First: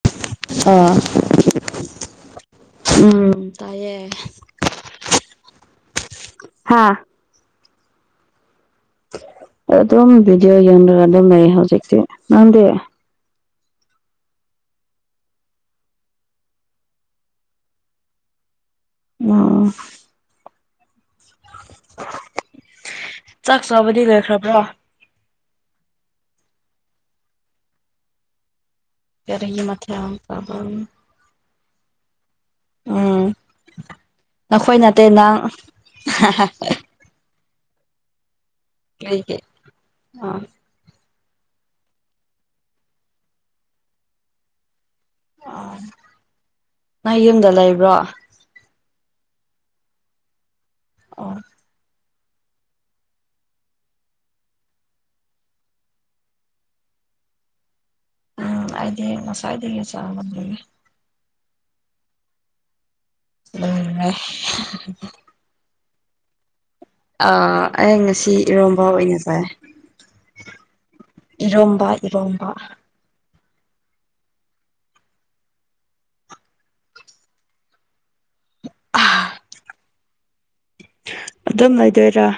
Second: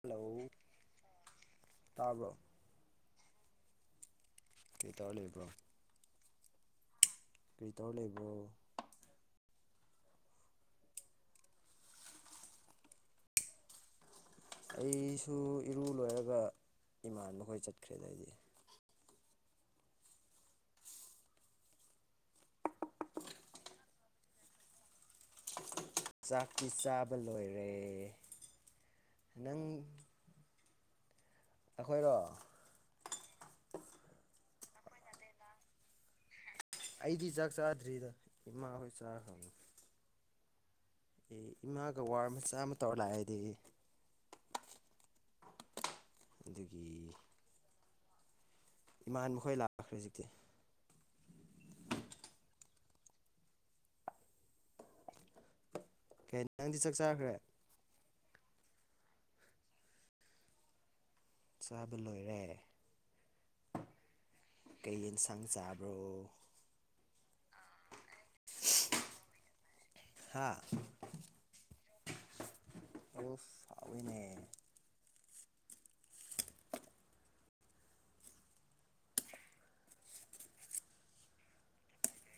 hello ꯑꯥ ꯇꯥꯕ꯭ꯔꯣ ꯎꯝ ꯇꯥꯏꯌꯦ ꯀꯩ ꯇꯧꯔ ꯂꯩꯕ꯭ꯔꯣ ꯍꯥꯥ ꯀ꯭ꯔꯤꯇꯔ ꯂꯩꯕꯣ ꯑꯗꯨ ꯑꯗꯨꯝ ꯕꯤꯗꯤꯑꯣꯒꯤ ꯑꯗꯨ ꯑꯗꯨꯝ ꯍꯧꯖꯤꯛꯇꯤ ꯅꯪꯗꯤ ꯑꯩꯁꯨ ꯏꯔꯨ ꯂꯣꯏꯔꯒ ꯏꯃꯥꯟꯅꯕꯈꯣꯏ ꯆꯠꯈ꯭ꯔꯦꯗꯗꯤ ꯑ ꯆꯥꯛ ꯆꯥꯕꯗꯤ ꯂꯣꯏꯈ꯭ꯔꯕ꯭ꯔꯣ ꯆꯥꯛꯇꯤ ꯆꯥꯕ ꯂꯣꯏꯔꯦ ꯀꯦꯔꯤꯍꯤ ꯅꯪ ꯃꯊ ꯑꯃ ꯄꯥꯕꯨꯡ ꯑꯩꯈꯣꯏꯔꯣ ꯎꯝ ꯅꯈꯣꯏ ꯅꯠꯇꯦ ꯅꯪ ꯑꯩꯗꯤ ꯆꯥꯛ ꯆꯥꯗ꯭ꯔꯤꯗ ꯏꯃꯥ ꯍꯣꯏ ꯂꯩꯦ ꯑ ꯑꯦ ꯏꯃꯥꯒ ꯋꯥꯔ ꯃꯆꯥ ꯑꯃ ꯇꯧꯔ ꯂꯥꯛꯑꯗꯤ ꯑꯣ ꯑꯗꯨꯒꯤ ꯅꯪ ꯌꯨꯝꯗ ꯂꯩꯕ꯭ꯔꯣ ꯏꯃꯥꯟ ꯃꯈꯣꯏ ꯂꯥꯛꯈ꯭ꯔꯦ ꯍꯧꯖꯤꯛꯇꯤ ꯑꯣ ꯀꯩ ꯅꯪꯗꯤ ꯆꯥꯛ ꯆꯥꯈ꯭ꯔꯦ ꯎꯝ ꯑꯩꯗꯤ ꯉꯁꯥꯏꯗꯒꯤ ꯆꯥꯕꯦ ꯆꯥꯕ ꯂꯣꯏꯔꯦ ꯎꯝꯃꯦ ꯊꯪ ꯆꯥꯕ꯭ꯔꯣ ꯑꯩ ꯉꯁꯤ ꯏꯔꯣꯝꯕ ꯑꯣꯏꯅꯖꯥꯏ ꯍꯥꯥ ꯏꯔꯣꯝꯕ ꯏꯔꯣꯝꯕ ꯑ ꯐꯅꯦ ꯑꯗꯨꯝ ꯂꯩꯗꯣꯏꯔꯥ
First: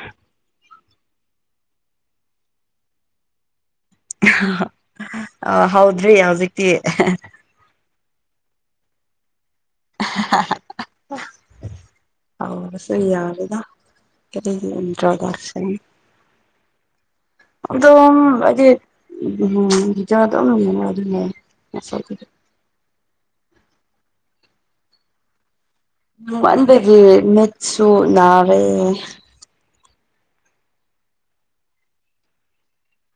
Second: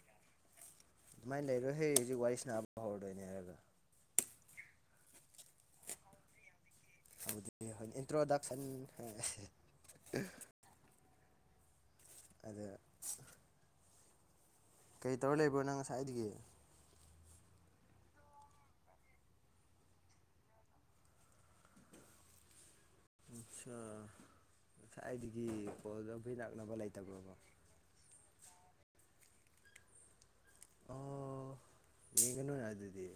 ꯑꯗꯨꯃꯥꯏꯅ ꯂꯩꯔꯣꯏ ꯍꯌꯦ ꯍꯧꯖꯤꯛ ꯋꯥꯔꯤ ꯁꯥꯅꯕ ꯍꯧꯔꯗꯣꯏꯅꯦ ꯍꯥꯏꯔꯒ ꯍꯧꯗ꯭ꯔꯤ ꯍꯧꯖꯤꯛꯇꯤ ꯑꯗꯨꯗꯤ ꯍꯣꯏ ꯏꯟꯇ꯭ꯔꯣꯗꯛꯁꯟ ꯑꯗ ꯍꯁꯨ ꯌꯥꯔꯗ [unintelligible] ꯀꯩ ꯇꯧꯔ ꯂꯩꯕ꯭ꯔꯣ ꯅꯪ ꯉꯁꯥꯏꯗꯒꯤ ꯑꯗꯨꯝ ꯑꯩꯗꯤ ꯎ ꯎꯝ ꯖ ꯑꯗꯨꯝ ꯑꯗꯨꯝ ꯉꯁꯥꯏꯗꯒꯤ ꯀꯣꯜ ꯇ ꯄꯤꯔꯛꯅꯕ ꯂꯩꯇꯕ꯭ꯔꯕꯣ ꯁꯨ ꯅꯥꯔꯦ ꯑꯣ ꯌꯦꯡꯒꯅꯨꯅꯦ ꯑꯗꯨꯗꯤ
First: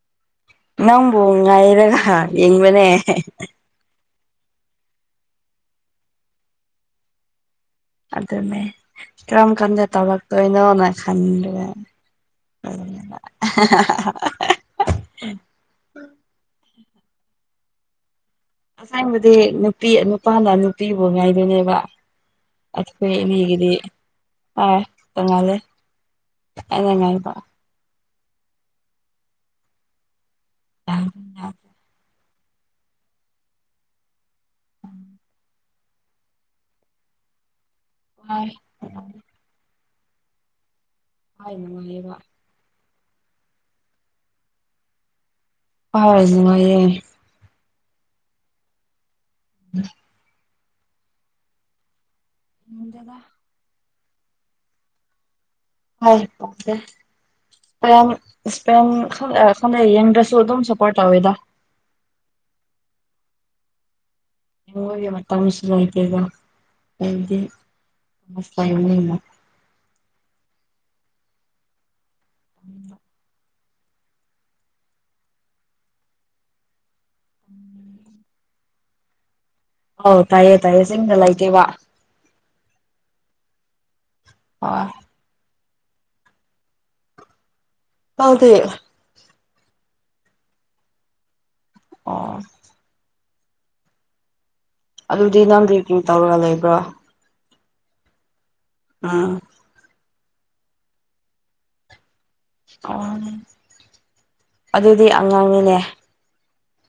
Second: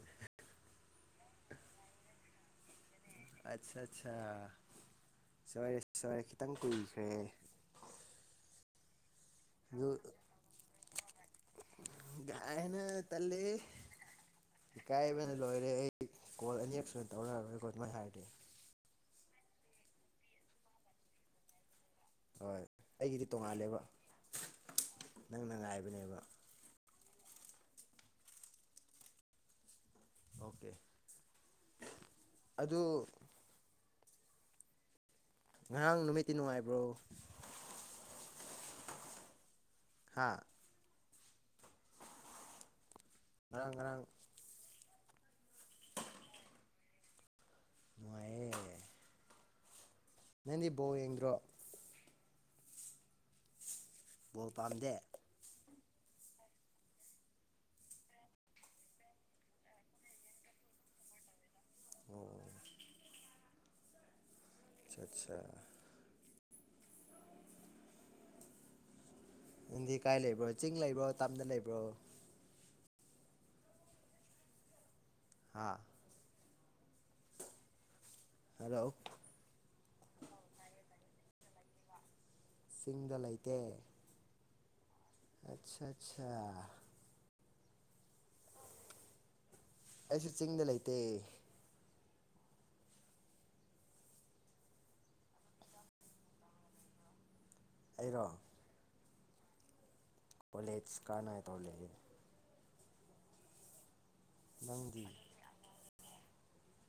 ꯅꯪꯕꯨ ꯉꯥꯏꯔꯒ ꯌꯦꯡꯕꯅꯦ ꯑꯠꯆꯥ ꯑꯠꯆꯥ ꯁꯔꯦꯔꯦ ꯈꯤꯇꯪ ꯀꯨꯏꯈ꯭ꯔꯦ ꯑꯗꯨꯃꯦ ꯀꯝ ꯀꯟꯗꯦ ꯑꯗꯨ ꯇꯕ ꯇꯣ ꯏꯅꯣꯅ ꯈꯟ꯭ꯔ ꯀꯥꯏꯅ ꯎꯝ ꯇꯜꯂꯦ ꯏꯀꯥꯏꯕꯅ ꯂꯣꯏꯔꯦ ꯑꯩ ꯀꯣꯜ ꯑꯅꯤꯌꯦꯛ ꯁꯅ ꯇꯧꯔꯛꯑꯔꯣꯏꯀꯣ ꯑꯗꯨꯃꯥꯏꯅ ꯍꯥꯏꯔꯗꯤ ꯑꯁꯥꯏꯕꯗꯤ ꯅꯨꯄꯤ ꯅꯨꯄꯥꯅ ꯅꯨꯄꯤꯕꯨ ꯉꯥꯏꯗꯣꯏꯅꯦꯕ ꯍꯣꯏ ꯑꯈꯣꯏ ꯑꯩꯒꯤꯗꯤ ꯃꯤꯒꯤꯗꯤ ꯇꯣꯡꯉꯥꯜꯂꯦꯕ ꯑ ꯅꯪꯅ ꯆꯉꯥꯂꯦ ꯉꯥꯏꯕꯅꯦꯕ ꯑꯗꯨꯉꯥꯏꯔꯤꯕ ꯑꯣꯀꯦ [unintelligible] ꯑꯗꯨ ꯉꯔꯥꯡ ꯅꯨꯃꯤꯠꯇꯤ ꯅꯨꯡꯉꯥꯏꯕ꯭ꯔꯣ ꯍꯥꯏ ꯍꯥꯥ ꯍꯥꯏꯅꯨꯡꯉꯥꯏꯌ°ꯕ ꯉꯔꯥꯡ ꯉꯔꯥꯡ ꯍꯥ ꯑꯗꯨꯅꯨꯡꯉꯥꯏꯌꯦ ꯅꯨꯉꯥꯏꯌ° ꯎꯝ ꯅꯪꯗꯤ ꯕꯣ ꯌꯦꯡꯗ꯭ꯔꯣ [inaudible] ꯕꫭꯜ ꯄꯥꯝꯗ° ꯍꯣꯏ ꯏꯁꯄ ꯏꯁꯄꯦꯟ ꯈꯂ ꯌꯦꯡꯗ꯭ꯔꯁꯨ ꯑꯗꯨꯝ ꯁꯞꯄꯣꯔꯠ ꯇꯧꯋꯦꯗ ꯑꯣ ꯑꯠꯆꯥ ꯌꯦꯉꯣꯏꯒꯤ ꯑꯠꯆꯥ ꯃꯇꯥꯡꯁꯨ ꯂꯩꯇꯦꯕ ꯑꯩꯗꯤ ꯎꯗꯤ ꯀꯥꯏ ꯂꯩꯕ꯭ꯔꯣ ꯆꯤꯡ ꯂꯩꯕ꯭ꯔꯣ ꯇꯝꯅ ꯂꯩꯕ꯭ꯔꯣ ꯎꯝ ꯍꯥꯥ ꯍꯜꯂꯣ ꯑꯣ ꯇꯌꯦꯦ ꯇꯥꯏꯌꯦ ꯆꯤꯡꯗ ꯂꯩꯇ°ꯕ ꯆꯤꯡꯗ ꯂꯩꯇꯦ ꯍꯣꯏ ꯑꯆꯥ ꯑꯆꯥ ꯍꯗ ꯑꯩꯁꯨ ꯆꯤꯡꯗ ꯂꯩꯇꯦ ꯑꯣ ꯑꯗꯨꯗꯤ ꯅꯪ ꯀ ꯇꯧꯔꯒ ꯂꯩꯕ꯭ꯔꯣ ꯑꯩꯔꯣ ꯎꯝ ꯀꯣꯂꯦꯖ ꯀꯥꯟꯅ ꯇꯧ ꯂꯩꯒꯦ ꯑꯣ ꯅꯪꯗꯤ ꯑꯗꯨꯗꯤ ꯑꯉꯥꯡꯅꯤꯅꯦ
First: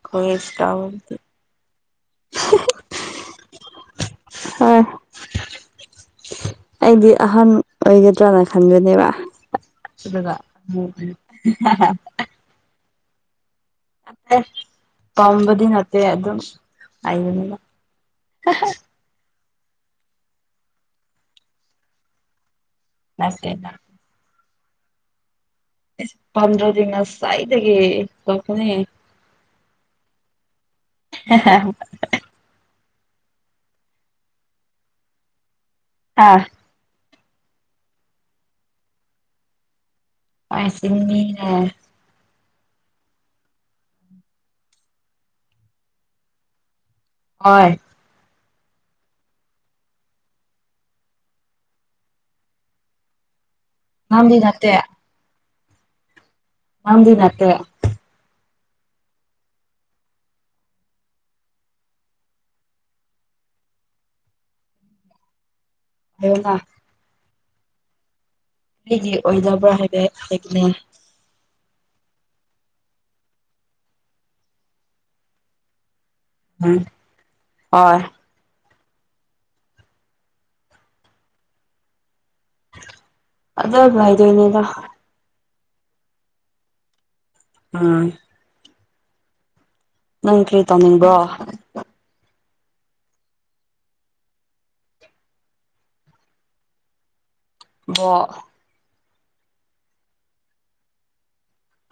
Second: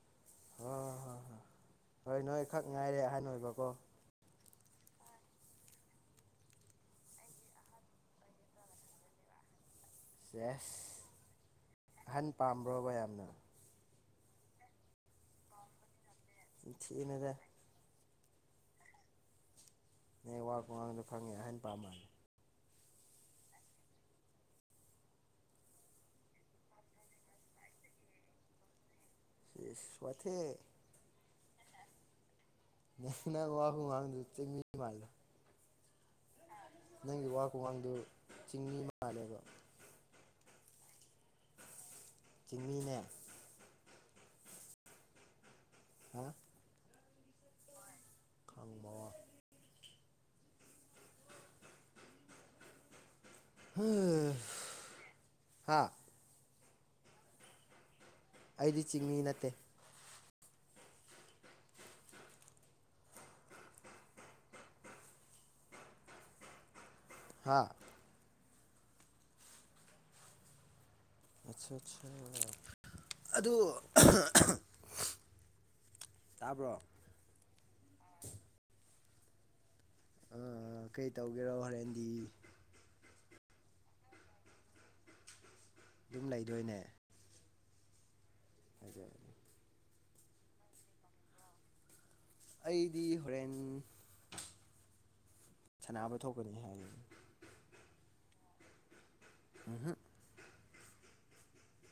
ꯀꯣꯂꯦꯖ ꯍꯣꯏꯣꯏ ꯍꯣꯏ ꯀꯥꯕꯗꯤ ꯍꯣꯏ ꯍꯣꯏ ꯅꯣꯏ ꯈꯛ ꯉꯥꯏꯔꯦ ꯑꯍꯥꯟ ꯑꯣꯏꯕꯀꯣ ꯍꯣꯏ ꯑꯩꯗꯤ ꯑꯍꯟ ꯑꯣꯏꯒꯗ꯭ꯔꯅ ꯈꯟꯕꯅꯦꯕ ꯑꯗꯨꯒ ꯆꯦꯁ ꯑꯍꯟ ꯄꯥꯝꯕ꯭ꯔꯣꯕ ꯌꯥꯝꯅ ꯑ ꯀꯝꯕꯗꯤꯅꯠꯇ ꯑꯗꯨ ꯑꯗꯨ ꯊꯤꯅꯗ ꯍꯥꯏꯏꯅꯤꯅ ꯅꯦꯠꯋꯥꯛ ꯋꯥꯉꯥꯡꯗꯣ ꯐꯪꯉꯦ ꯍꯥꯏꯅ ꯄꯥꯝꯃꯜꯅꯤ ꯅꯁꯦꯅ ꯑꯩꯁ ꯄꯥꯝꯗ꯭ꯔꯗꯤ ꯉꯁꯥꯏꯗꯒꯤ ꯊꯣꯛꯄꯅꯤ ꯏꯁꯩ ꯋꯥꯊꯤ ꯅ ꯅꯪ ꯃꯈ ꯃꯥꯥꯡꯗ ꯃꯤ ꯃꯥꯔꯂ ꯑꯥ ꯅꯪꯒꯤ ꯋꯥ ꯈꯨꯒꯥꯡꯗꯨ ꯆꯤꯡꯅꯤ ꯃꯥꯜꯂ°ꯕ ꯄꯥꯏꯁꯤꯃꯤꯅꯦ ꯆꯤꯡꯃꯤꯅꯦ ꯍꯥ ꯍ ꯈꯥꯡ ꯃ ꯅꯪꯗꯤ ꯅꯠꯇꯦ ꯍꯥꯥ ꯅꯗ ꯅꯠꯇꯦ ꯑꯩꯗꯤ ꯆꯤꯡꯃꯤ ꯅꯠꯇꯦ ꯍꯅ ꯍꯥꯥ ꯑꯩꯒꯤ ꯑꯣꯏꯗꯕ꯭ꯔꯥ ꯍꯥꯏꯕ ꯍꯥꯏꯅꯦ ꯑꯠꯆꯥ ꯑꯆꯥ ꯑꯗꯨ ꯎ ꯇꯥꯕ꯭ꯔꯣ ꯍꯣꯏ ꯀꯩ ꯇꯧꯒꯦꯔꯣ ꯍꯣꯔꯦꯟꯗꯤ ꯑꯗꯣ ꯥꯏꯗꯣꯏꯅꯦꯗ ꯑꯗꯨꯝ ꯂꯩꯗꯣꯏꯅꯦ ꯎꯝ ꯍꯥꯏꯖꯦ ꯑꯗꯨꯦ ꯅꯪ ꯀꯔꯤ ꯇꯅꯤꯡꯒꯣ ꯑꯩꯗꯤ ꯍꯣꯔꯦꯟ ꯁꯥꯟꯅꯕ ꯊꯣꯛꯀꯅꯤ ꯍꯥꯏꯔꯤꯅꯤ ꯕ ꯍꯍ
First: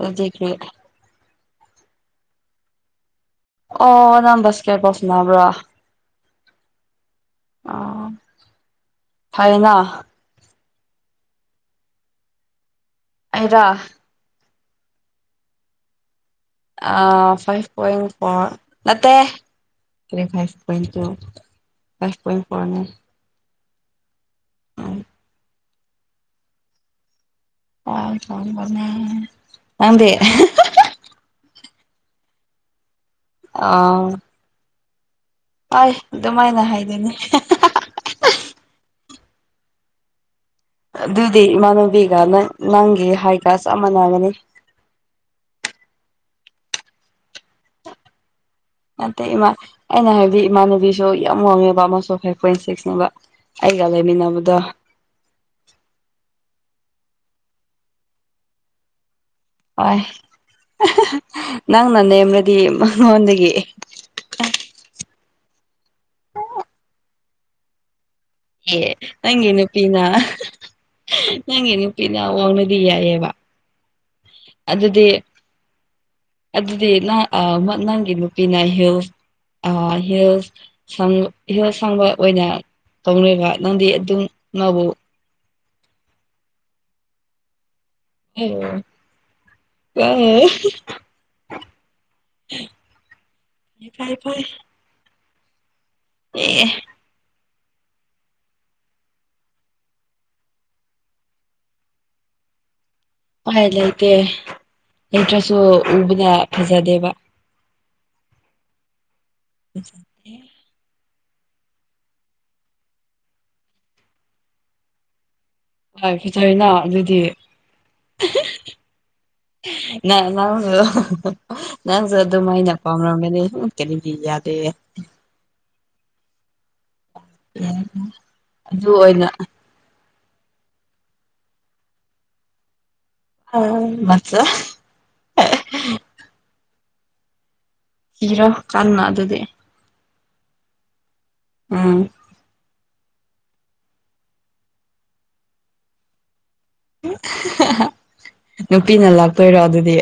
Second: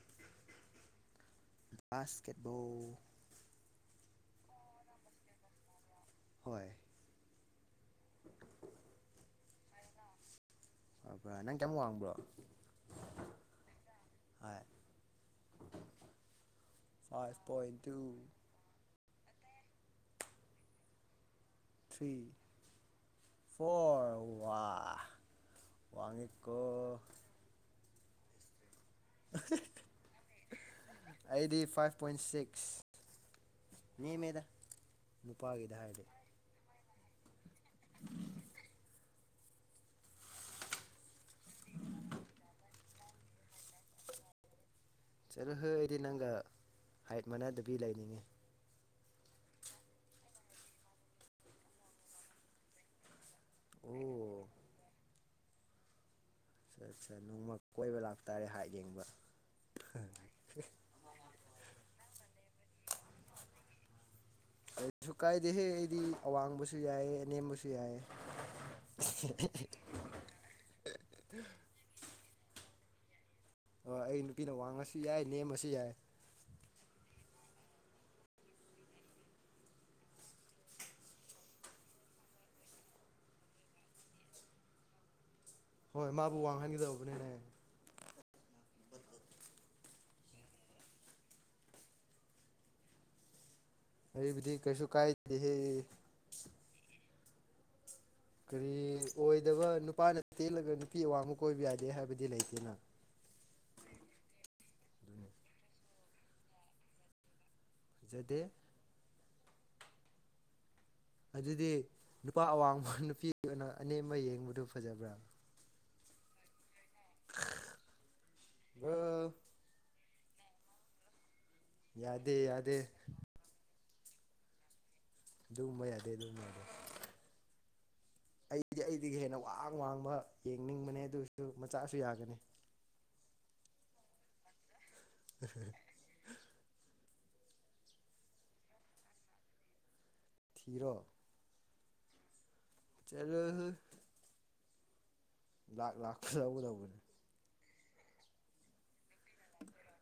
ꯑꯗꯨꯖꯤꯈ ꯕꯥꯁꯀꯦꯠꯕꯣꯜ ꯑꯣ ꯅꯝ ꯁꯀꯦꯔ ꯣꯁꯅꯕ꯭ꯔꯣ ꯍꯣꯏ ꯑ ꯐꯥꯏꯅ ꯐ ꯅꯪ ꯀꯌꯥꯝ ꯋꯥꯡꯕ꯭ꯔꯣ ꯍꯥꯏꯔꯥ ꯍꯣꯏ ꯑ ꯐꯥꯏꯚ ꯄꯣꯏꯟ ꯐꯣꯔ ꯅꯦ ꯐꯥꯏꯚ ꯄ ꯊ꯭ꯔꯤ ꯐꯥꯏꯚ ꯄ ꯐꯣꯔ ꯐꯣꯔ ꯋꯥ ꯋꯥꯅꯤꯀꯣ ꯀꯥꯎ ꯆꯕꯅꯦ ꯑ ꯅꯪꯗꯦ ꯑꯩꯗꯤ ꯐꯥꯏꯚ ꯄꯣꯏꯟ ꯁꯤꯛꯁ ꯑ ꯅꯦꯝꯃꯦꯗ ꯅꯨꯄꯥꯒꯤꯗ ꯐꯥꯏ ꯍꯥꯏꯔꯗꯤ ꯑꯗꯨꯃꯥꯏꯅ ꯍꯥꯏꯗꯨꯅꯤ ꯑꯗꯨꯗꯤ ꯏꯃꯥꯟꯅꯨꯕꯤꯒ ꯅꯪ ꯅꯪꯒꯤ ꯍꯥꯏꯒ ꯆꯞ ꯃꯥꯟꯅꯒꯅꯤ ꯆꯠꯂꯨ ꯍꯣꯏ ꯑꯩꯗꯤ ꯅꯪꯒ ꯍꯥꯏꯠ ꯃꯥꯟꯅꯗꯕꯤ ꯂꯩꯅꯤꯡꯉꯤ ꯅꯠꯇꯦ ꯏꯃꯥ ꯑꯩꯅ ꯍꯥꯏꯕꯗꯤ ꯏꯃꯥꯟꯅꯕꯤꯁꯨ ꯌꯥꯝ ꯋꯥꯡꯉꯦꯕ ꯑꯃꯁꯨ ꯐꯥꯏꯚ ꯄꯣꯏꯟ ꯁꯤꯛꯁꯅꯦꯕ ꯑꯣ ꯑꯩꯒꯦꯃꯤꯟꯅꯕꯗ ꯅꯣꯡꯃ ꯀꯣꯏꯕ ꯂꯥꯛꯇꯥꯔꯦ ꯍꯥꯏ ꯌꯦꯡꯕ ꯍꯣꯏ ꯅꯪꯅ ꯅꯦꯝꯔꯗꯤ ꯅꯉꯣꯟꯗꯒꯤ ꯑꯗꯨꯁꯨ ꯀꯥꯏꯗꯦꯍꯦ ꯑꯩꯗꯤ ꯑꯋꯥꯡꯕꯁꯨ ꯌꯥꯏꯑ ꯑꯅꯦꯝꯕꯁꯨ ꯌꯥꯏꯑ ꯑꯦ ꯅꯪꯒꯤ ꯅꯨꯄꯤꯅ ꯅꯪꯒꯤ ꯅꯨꯄꯤꯅ ꯋꯥꯡꯅꯗꯤ ꯌꯥꯏꯑꯕ ꯑꯣ ꯑꯩ ꯅꯨꯄꯤꯅ ꯋꯥꯡꯉꯁꯨ ꯌꯥꯏ ꯅꯦꯝꯃꯁꯨ ꯌꯥꯏ ꯑꯗꯨꯗꯤ ꯅꯪꯒꯤ ꯅꯨꯄꯤꯅ ꯍꯤꯜꯁ ꯍꯤꯜꯁ ꯁꯪ ꯍꯍꯣꯜ ꯁꯪꯕ ꯑꯣꯏꯅ ꯇꯧꯅꯔꯤꯕ ꯅꯪꯗꯤ ꯑꯗꯨꯝ ꯃꯥꯕꯨ ꯍꯣꯏ ꯃꯥꯕꯨ ꯋꯥꯡꯍꯟꯒꯗꯧꯕꯅꯦꯅꯦ ꯎꯝ ꯍ ꯐꯩ ꯐꯩ ꯑꯩꯗꯤ ꯀꯁꯨ ꯀꯥꯏꯦ ꯑꯦ ꯀꯔꯤ ꯑꯣꯏꯗꯕ ꯅꯨꯄꯥꯅ ꯇꯦꯜꯂꯒ ꯅꯨꯄꯤ ꯑꯋꯥꯕ ꯀꯣꯏꯕ ꯌꯥꯗꯦ ꯍꯥꯏꯕꯗꯤ ꯂꯩꯇꯦꯅ ꯍꯣꯏ ꯂꯩꯇꯦ ꯂꯩꯇ꯭ꯔꯁꯨ ꯎꯕꯗ ꯐꯖꯗꯦꯕ ꯆꯗꯤ ꯖꯦ ꯑꯗꯨꯗꯤ ꯅꯨꯄꯥ ꯑꯋꯥꯡꯕ ꯅꯨꯄꯤ ꯑꯣꯏꯅ ꯑꯅꯦꯝ ꯑꯃ ꯌꯦꯡꯕꯗꯨ ꯐꯖꯕ꯭ꯔꯥ ꯍꯣꯏ ꯐꯖꯅ ꯑꯗꯨꯗꯤ ꯕ꯭ꯔꯣ ꯅ ꯅꯪꯁꯨ ꯅꯪꯁꯨ ꯌꯥꯗꯦ ꯑꯗꯨꯝ ꯑꯩꯅ ꯌꯥꯗꯦ ꯄꯥꯝꯔꯒꯅꯤ ꯀꯅꯤ ꯌꯥꯦ ꯑꯗꯨꯒꯨꯝꯕ ꯌꯥꯗꯦ ꯑꯗꯨꯝꯕ ꯌꯥꯗꯦ ꯎꯝ ꯎꯝ ꯑꯩꯗꯤ ꯑꯩꯗꯒꯤ ꯍꯦꯟꯅ ꯋꯥꯡ ꯋꯥꯡꯕ ꯌꯦꯡꯅꯤꯡꯕꯅꯦ ꯑꯗꯨ ꯑꯣꯏꯁꯨ ꯃꯆꯥꯁꯨ ꯌꯥꯒꯅꯤ ꯑ ꯃꯆꯥ ꯎꯝ ꯏꯔꯣ ꯀꯅ ꯑꯗꯨꯗꯤ ꯊꯔꯣ ꯎꯝ ꯆꯂꯣ ꯑꯍ ꯂꯥꯛ ꯂꯥꯛꯄ ꯂꯧꯒꯗꯧꯕꯅꯤ ꯅꯨꯄꯤꯅ ꯂꯥꯛꯇꯣꯏꯔꯣ ꯑꯗꯨꯗꯤ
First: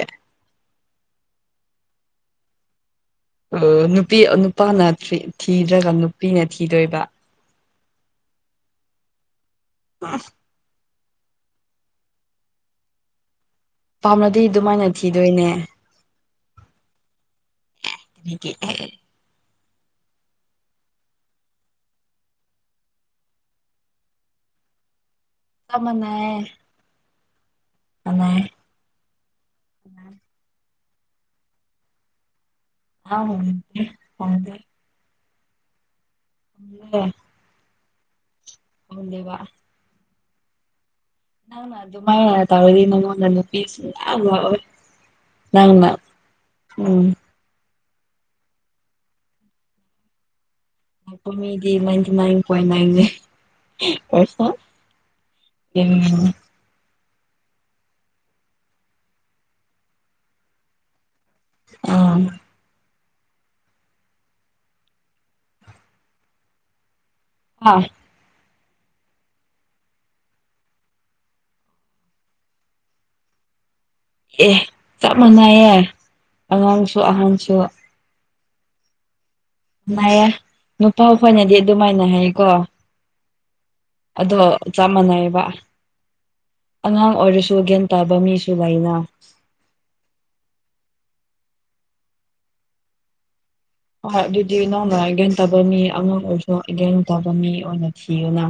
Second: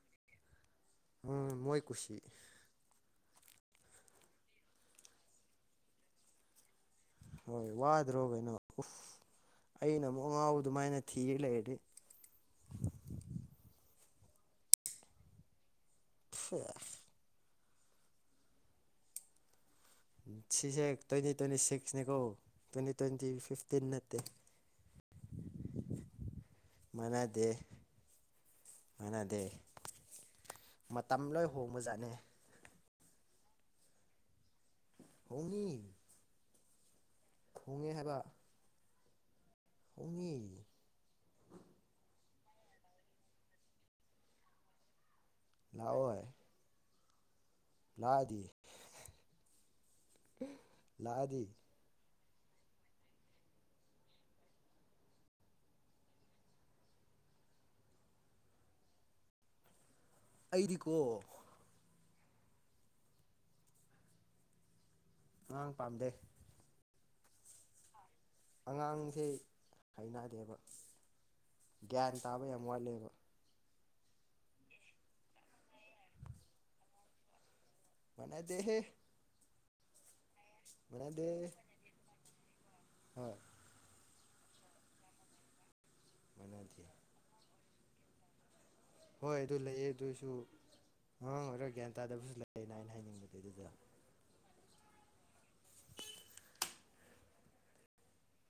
ꯎꯝ ꯃꯣꯏ ꯀꯨꯁꯤ ꯅꯨꯄꯤ ꯅꯨꯄꯥꯅ ꯊꯤꯗ꯭ꯔꯒ ꯅꯨꯄꯤꯅ ꯊꯤꯗꯣꯏꯕ ꯍꯣꯏ ꯋꯥꯗ꯭ꯔꯣ ꯀꯩꯅꯣ ꯎꯐ ꯑꯩꯅ ꯑꯃꯨꯛ ꯑ ꯉꯥꯎꯕ ꯑꯗꯨꯃꯥꯏꯅ ꯊꯤꯒ ꯂꯩꯔꯗꯤ ꯄꯥꯝꯅꯗꯤ ꯑꯗꯨꯃꯥꯏꯅ ꯊꯤꯗꯣꯏꯅꯦ ꯁꯦ ꯍ ꯁꯤꯁꯦ ꯇ꯭ꯋꯦꯟꯇꯤ ꯇ꯭ꯋꯦꯟꯇꯤ ꯁꯤꯛꯁꯅꯦꯀꯣ ꯇ꯭ꯋꯦꯟꯇꯤ ꯇ꯭ꯋꯦꯟꯇꯤ ꯐꯤꯐꯇꯤꯟ ꯅꯠꯇꯦ [unintelligible] ꯃꯅꯥꯌꯦ ꯃꯥꯟꯅꯗꯦ ꯑ ꯁꯃꯅꯗꯦ ꯃꯇꯝ ꯂꯣꯏ ꯍꯣꯡꯕꯖꯥꯠꯅꯤ ꯍ ꯍꯗ ꯍꯗ ꯍꯣꯡꯉ ꯑꯣ ꯍꯣꯡꯉꯦ ꯍꯥꯏꯕ ꯑꯣꯅꯦ ꯋꯥ ꯄꯨꯡꯉ ꯅꯪꯅ ꯑꯗꯨꯃꯥꯏꯅ ꯇꯧꯔꯗꯤ ꯅꯉꯣꯟꯗ ꯅꯨꯄꯤꯁꯨ ꯌꯥꯝ ꯌꯥꯥꯎꯋꯦ ꯂꯃ ꯎꯝ ꯂꯥꯛꯗꯤ ꯣꯏꯗꯤꯟꯇꯤꯟ ꯣꯏꯦ ꯄꯁ ꯎ ꯑꯩꯗꯤꯀꯣ ꯑ ꯑꯉꯥꯡ ꯄꯥꯝꯗꯦ ꯑꯥ ꯑꯉꯥꯡꯁꯦ ꯍꯩꯅꯗꯦꯕ ꯒ꯭ꯌꯥꯟ ꯇꯥꯕ ꯌꯥꯝ ꯋꯥꯠꯂꯦꯕ ꯑꯦ ꯆꯞ ꯃꯥꯟꯅꯩꯌꯦ ꯑꯉꯥꯡꯁꯨ ꯑꯍꯟꯁꯨ ꯃꯅꯗꯦꯍꯦ ꯌꯦ ꯃꯥꯟꯅꯗꯦ ꯅꯨꯄꯥꯈꯣꯏꯅꯗꯤ ꯑꯗꯨꯃꯥꯏꯅ ꯍꯥꯏꯀꯣ ꯍꯣꯏ ꯑꯗꯣ ꯆꯞ ꯃꯥꯟꯅꯩꯑꯕ ꯃꯥꯟꯅꯗꯦ ꯑꯉꯥꯡ ꯑꯣꯏꯔꯁꯨ ꯒ ꯇꯕꯃꯤꯁꯨꯨꯒꯥꯏꯅ ꯍꯣꯏ ꯑꯗꯨ ꯂꯩꯌꯦ ꯑꯗꯨꯑꯣꯏꯁꯨ ꯃꯃꯥꯡ ꯑꯣꯏꯔꯒ ꯒ꯭ꯌꯥꯟ ꯇꯥꯗꯕꯁꯨ ꯂꯩꯌꯦꯅ ꯍꯥꯏꯅ ꯍꯥꯏꯅꯤꯡꯕꯗꯨ ꯑꯗꯨꯗ ꯍꯣꯏ ꯑꯗꯨꯗꯤ ꯏꯅꯧꯅ ꯏꯒꯦꯟ ꯇꯕ ꯃꯤ ꯑꯉꯥꯡ ꯑꯣꯏꯔꯁꯨ ꯏꯒ ꯇꯕ ꯃꯤ ꯑꯣꯏꯅ ꯊꯤꯌꯨꯅ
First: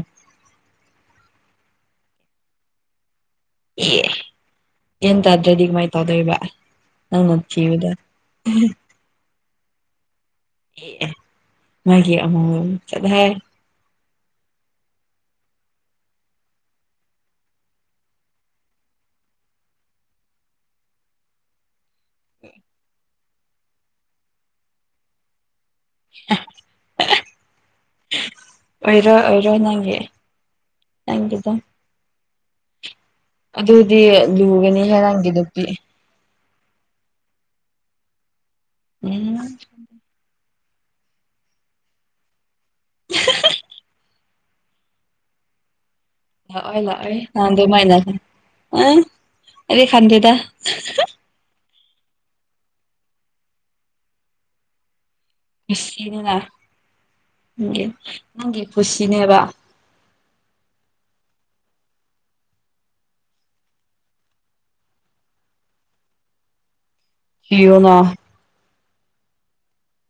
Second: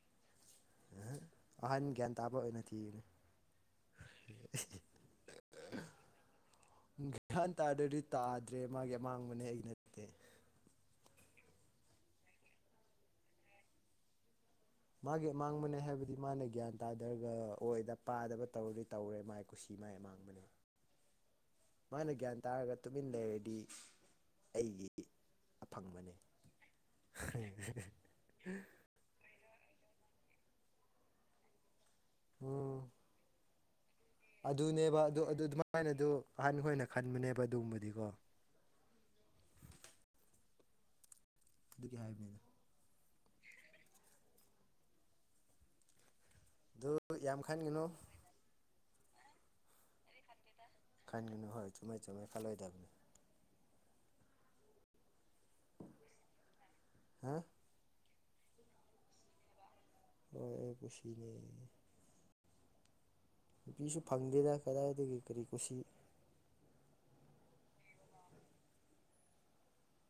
ꯑꯍꯟ ꯒ꯭ꯌꯥꯟ ꯇꯥꯕ ꯑꯣꯏꯅ ꯊꯤꯅꯤ ꯑꯦ ꯌꯦ ꯇꯗ꯭ꯔꯦꯗꯤꯒ ꯃꯥꯏ ꯇꯗꯣ ꯏꯕ ꯒ꯭ꯌꯥꯟ ꯇꯥꯗ꯭ꯔꯗꯤ ꯇꯥꯗ꯭ꯔꯦ ꯃꯥꯒꯤ ꯑꯃꯥꯡꯕꯅꯦ ꯑꯩ ꯅꯠꯇꯦ ꯑꯦ ꯑꯦ ꯃꯥꯒꯤ ꯑꯃ ꯆꯠꯦ ꯃꯥꯒꯤ ꯑꯃꯥꯡꯕꯅꯦ ꯍꯥꯏꯕꯗꯤ ꯃꯥꯅ ꯒ꯭ꯌꯥꯟ ꯇꯥꯗꯔꯒ ꯑꯣꯏꯗ ꯄꯥꯗꯕ ꯇꯧꯔꯗꯤ ꯇꯧꯔꯦ ꯃꯥꯏ ꯀꯨꯁꯤ ꯃꯥꯏ ꯑꯃꯥꯡꯕꯅꯦ [unintelligible] ꯃꯥꯅ ꯒ꯭ꯌꯥꯟ ꯇꯥꯔꯒ ꯇꯨꯃꯤꯟ ꯂꯩꯔꯗꯤ ꯑꯩꯒꯤ ꯑꯐꯪꯕꯅꯦ ꯑꯣꯏꯔꯣꯏ ꯑꯣꯏꯔꯣꯏ ꯅꯪꯒꯤ ꯅꯪꯒꯤ ꯑꯗꯨꯝ ꯑꯣ ꯑꯗꯨꯗꯤ ꯂꯨꯒꯅꯤꯍꯦ ꯑꯗꯨꯅꯦꯕ ꯑꯗꯨ ꯅꯪꯒꯤ ꯑꯗꯨ ꯅꯨꯄꯤ ꯑꯗꯨꯃꯥꯏꯅ ꯑꯗꯨ ꯑꯍꯥꯟꯈꯣꯏ ꯑꯣꯏꯅ ꯈꯟꯕꯅꯦꯕ ꯑꯗꯨꯒꯨꯝꯕꯗꯤꯀꯣ ꯎꯝ ꯑꯗꯨꯒꯤ ꯍꯥꯏꯕꯅꯤꯗ [unintelligible] ꯂꯥꯛꯑꯣꯏ ꯑꯗꯨ ꯂꯥꯛꯑꯣꯏ ꯌꯥꯝ ꯂꯥꯟꯊꯦ ꯈꯟꯒꯅꯨ ꯃꯩꯅꯥ ꯈ ꯑ ꯑꯗꯤ ꯈꯥꯟꯊꯦ ꯇ ꯈꯟꯒꯅꯨ ꯍꯣꯏ ꯆꯨꯝꯃꯩ ꯆꯨꯝꯃꯩ ꯈꯜꯂꯣꯏꯗꯕꯅꯤ ꯍꯥ ꯀꯨꯁꯤꯅꯤꯅꯦꯒꯤ ꯅꯪꯒꯤ ꯈꯨꯨꯁꯤꯅꯦꯕ ꯑꯣ ꯄꯨꯁꯨꯅꯤ ꯅꯨꯄꯤꯁꯨ ꯐꯪꯗꯦꯗ ꯀꯗꯥꯏꯗꯒꯤ ꯀꯔꯤ ꯀꯣꯁꯤ ꯏꯣꯅ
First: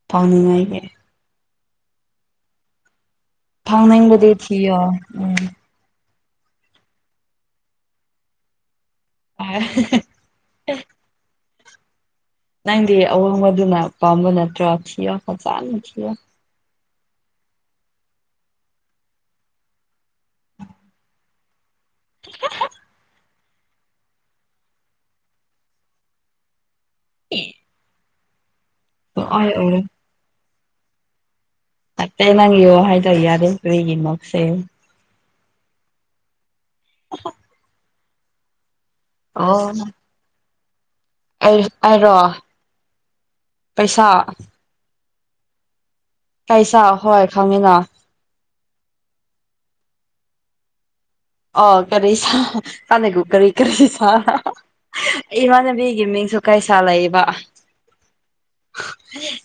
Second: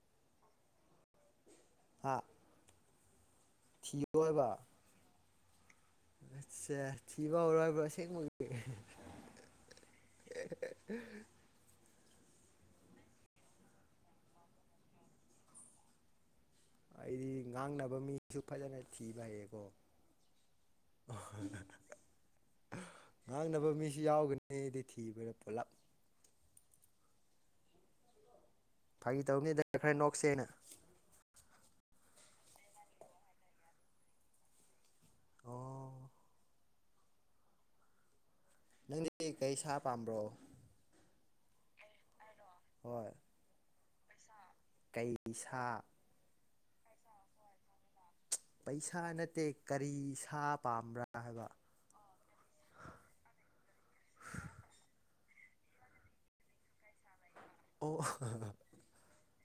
ꯄꯥꯎꯅꯤꯡꯉꯥꯏꯒꯤ ꯍꯥ ꯐꯥꯎꯅ ꯊꯤꯌꯣ ꯃꯗꯩ ꯍꯥꯏꯕ ꯊ ꯑꯠꯁꯦ ꯊꯤꯕ ꯑꯣꯏꯔꯣꯏ ꯍꯥꯏꯕ꯭ꯔꯣ ꯁꯦꯡꯃꯛꯒ ꯑ UNINTELLIGIBLE ꯅꯪꯗꯤ ꯑꯋꯥꯡꯕꯗꯨꯅ ꯄꯥꯝꯕ ꯅꯠꯇ꯭ꯔꯣ ꯊꯤꯌꯣ ꯐꯖꯅ ꯊꯤꯌꯣ ꯑꯩꯗꯤ ꯉꯥꯡꯅꯕ ꯃꯤꯁꯨ ꯐꯖꯅ ꯊꯤꯕ ꯍꯩꯌꯦꯀꯣ ꯑ UNINTELLIGIBLE ꯉꯥꯡꯅꯕ ꯃꯤꯁꯨ ꯌꯥꯎꯒꯅꯤ ꯑꯩꯗꯤ ꯊꯤꯕꯗ ꯄꯨꯂꯞ ꯑꯦ ꯐꯥꯒꯤ ꯇꯧꯔꯝꯅꯤꯗꯅ ꯈꯔ ꯅꯣꯛꯁꯦꯅ ꯅꯠꯇꯇꯩ ꯅꯪ ꯌꯣ ꯍꯥꯏꯗꯧ ꯌꯥꯔꯦ ꯀꯔꯤꯒꯤ ꯅꫭꯛꯁꯦ ꯑꯣ ꯑꯈꯣꯏ ꯅꯪꯗꯤ ꯀꯔꯤ ꯁꯥ ꯄꯥꯝꯕ꯭ꯔꯣ ꯑꯩ ꯑꯩꯔꯣ ꯍꯣꯏ ꯄꯩꯁꯥ ꯄꯩꯁꯥ ꯀꯩꯁꯥ ꯍꯣꯏ ꯈꯪꯉꯤꯅ ꯄꯩꯁꯥ ꯅꯠꯇꯦ ꯀꯔꯤ ꯁꯥ ꯄꯥꯝꯕ꯭ꯔꯥ ꯍꯥꯏꯕ ꯑ ꯀꯔꯤ ꯁꯥ ꯁꯥꯟꯅꯒꯣ ꯀꯔꯤ ꯀꯔꯤ ꯁꯥ ꯏꯃꯥꯟꯅꯕꯤꯒꯤ ꯃꯤꯡꯁꯨ ꯀꯩ ꯁꯥ ꯂꯩꯕ ꯑꯣ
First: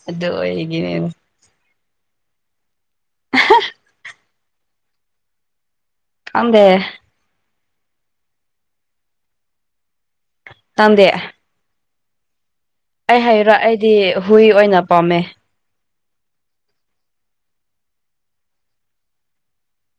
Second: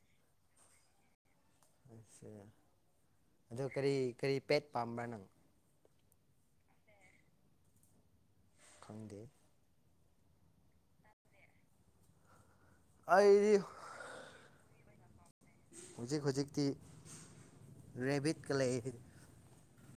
ꯑꯗꯨꯗꯣ ꯍꯦꯒꯅꯦ ꯑꯁꯦ ꯑꯗꯣ ꯀꯔꯤ ꯀꯔꯤ ꯄꯦꯠ ꯄꯥꯝꯕ꯭ꯔꯥ ꯅꯪ ꯈꯪꯗꯦ ꯈꯪꯗꯦ ꯇꯝꯗꯦ ꯑꯩ ꯍꯥꯏꯔꯣ ꯑꯩꯗꯤ ꯍꯨꯏ ꯑꯣꯏꯅ ꯄꯥꯝꯃꯦ ꯍꯧꯖꯤꯛ ꯍꯧꯖꯤꯛꯇꯤ ꯔꯦꯕꯤꯠꯀ ꯂꯩ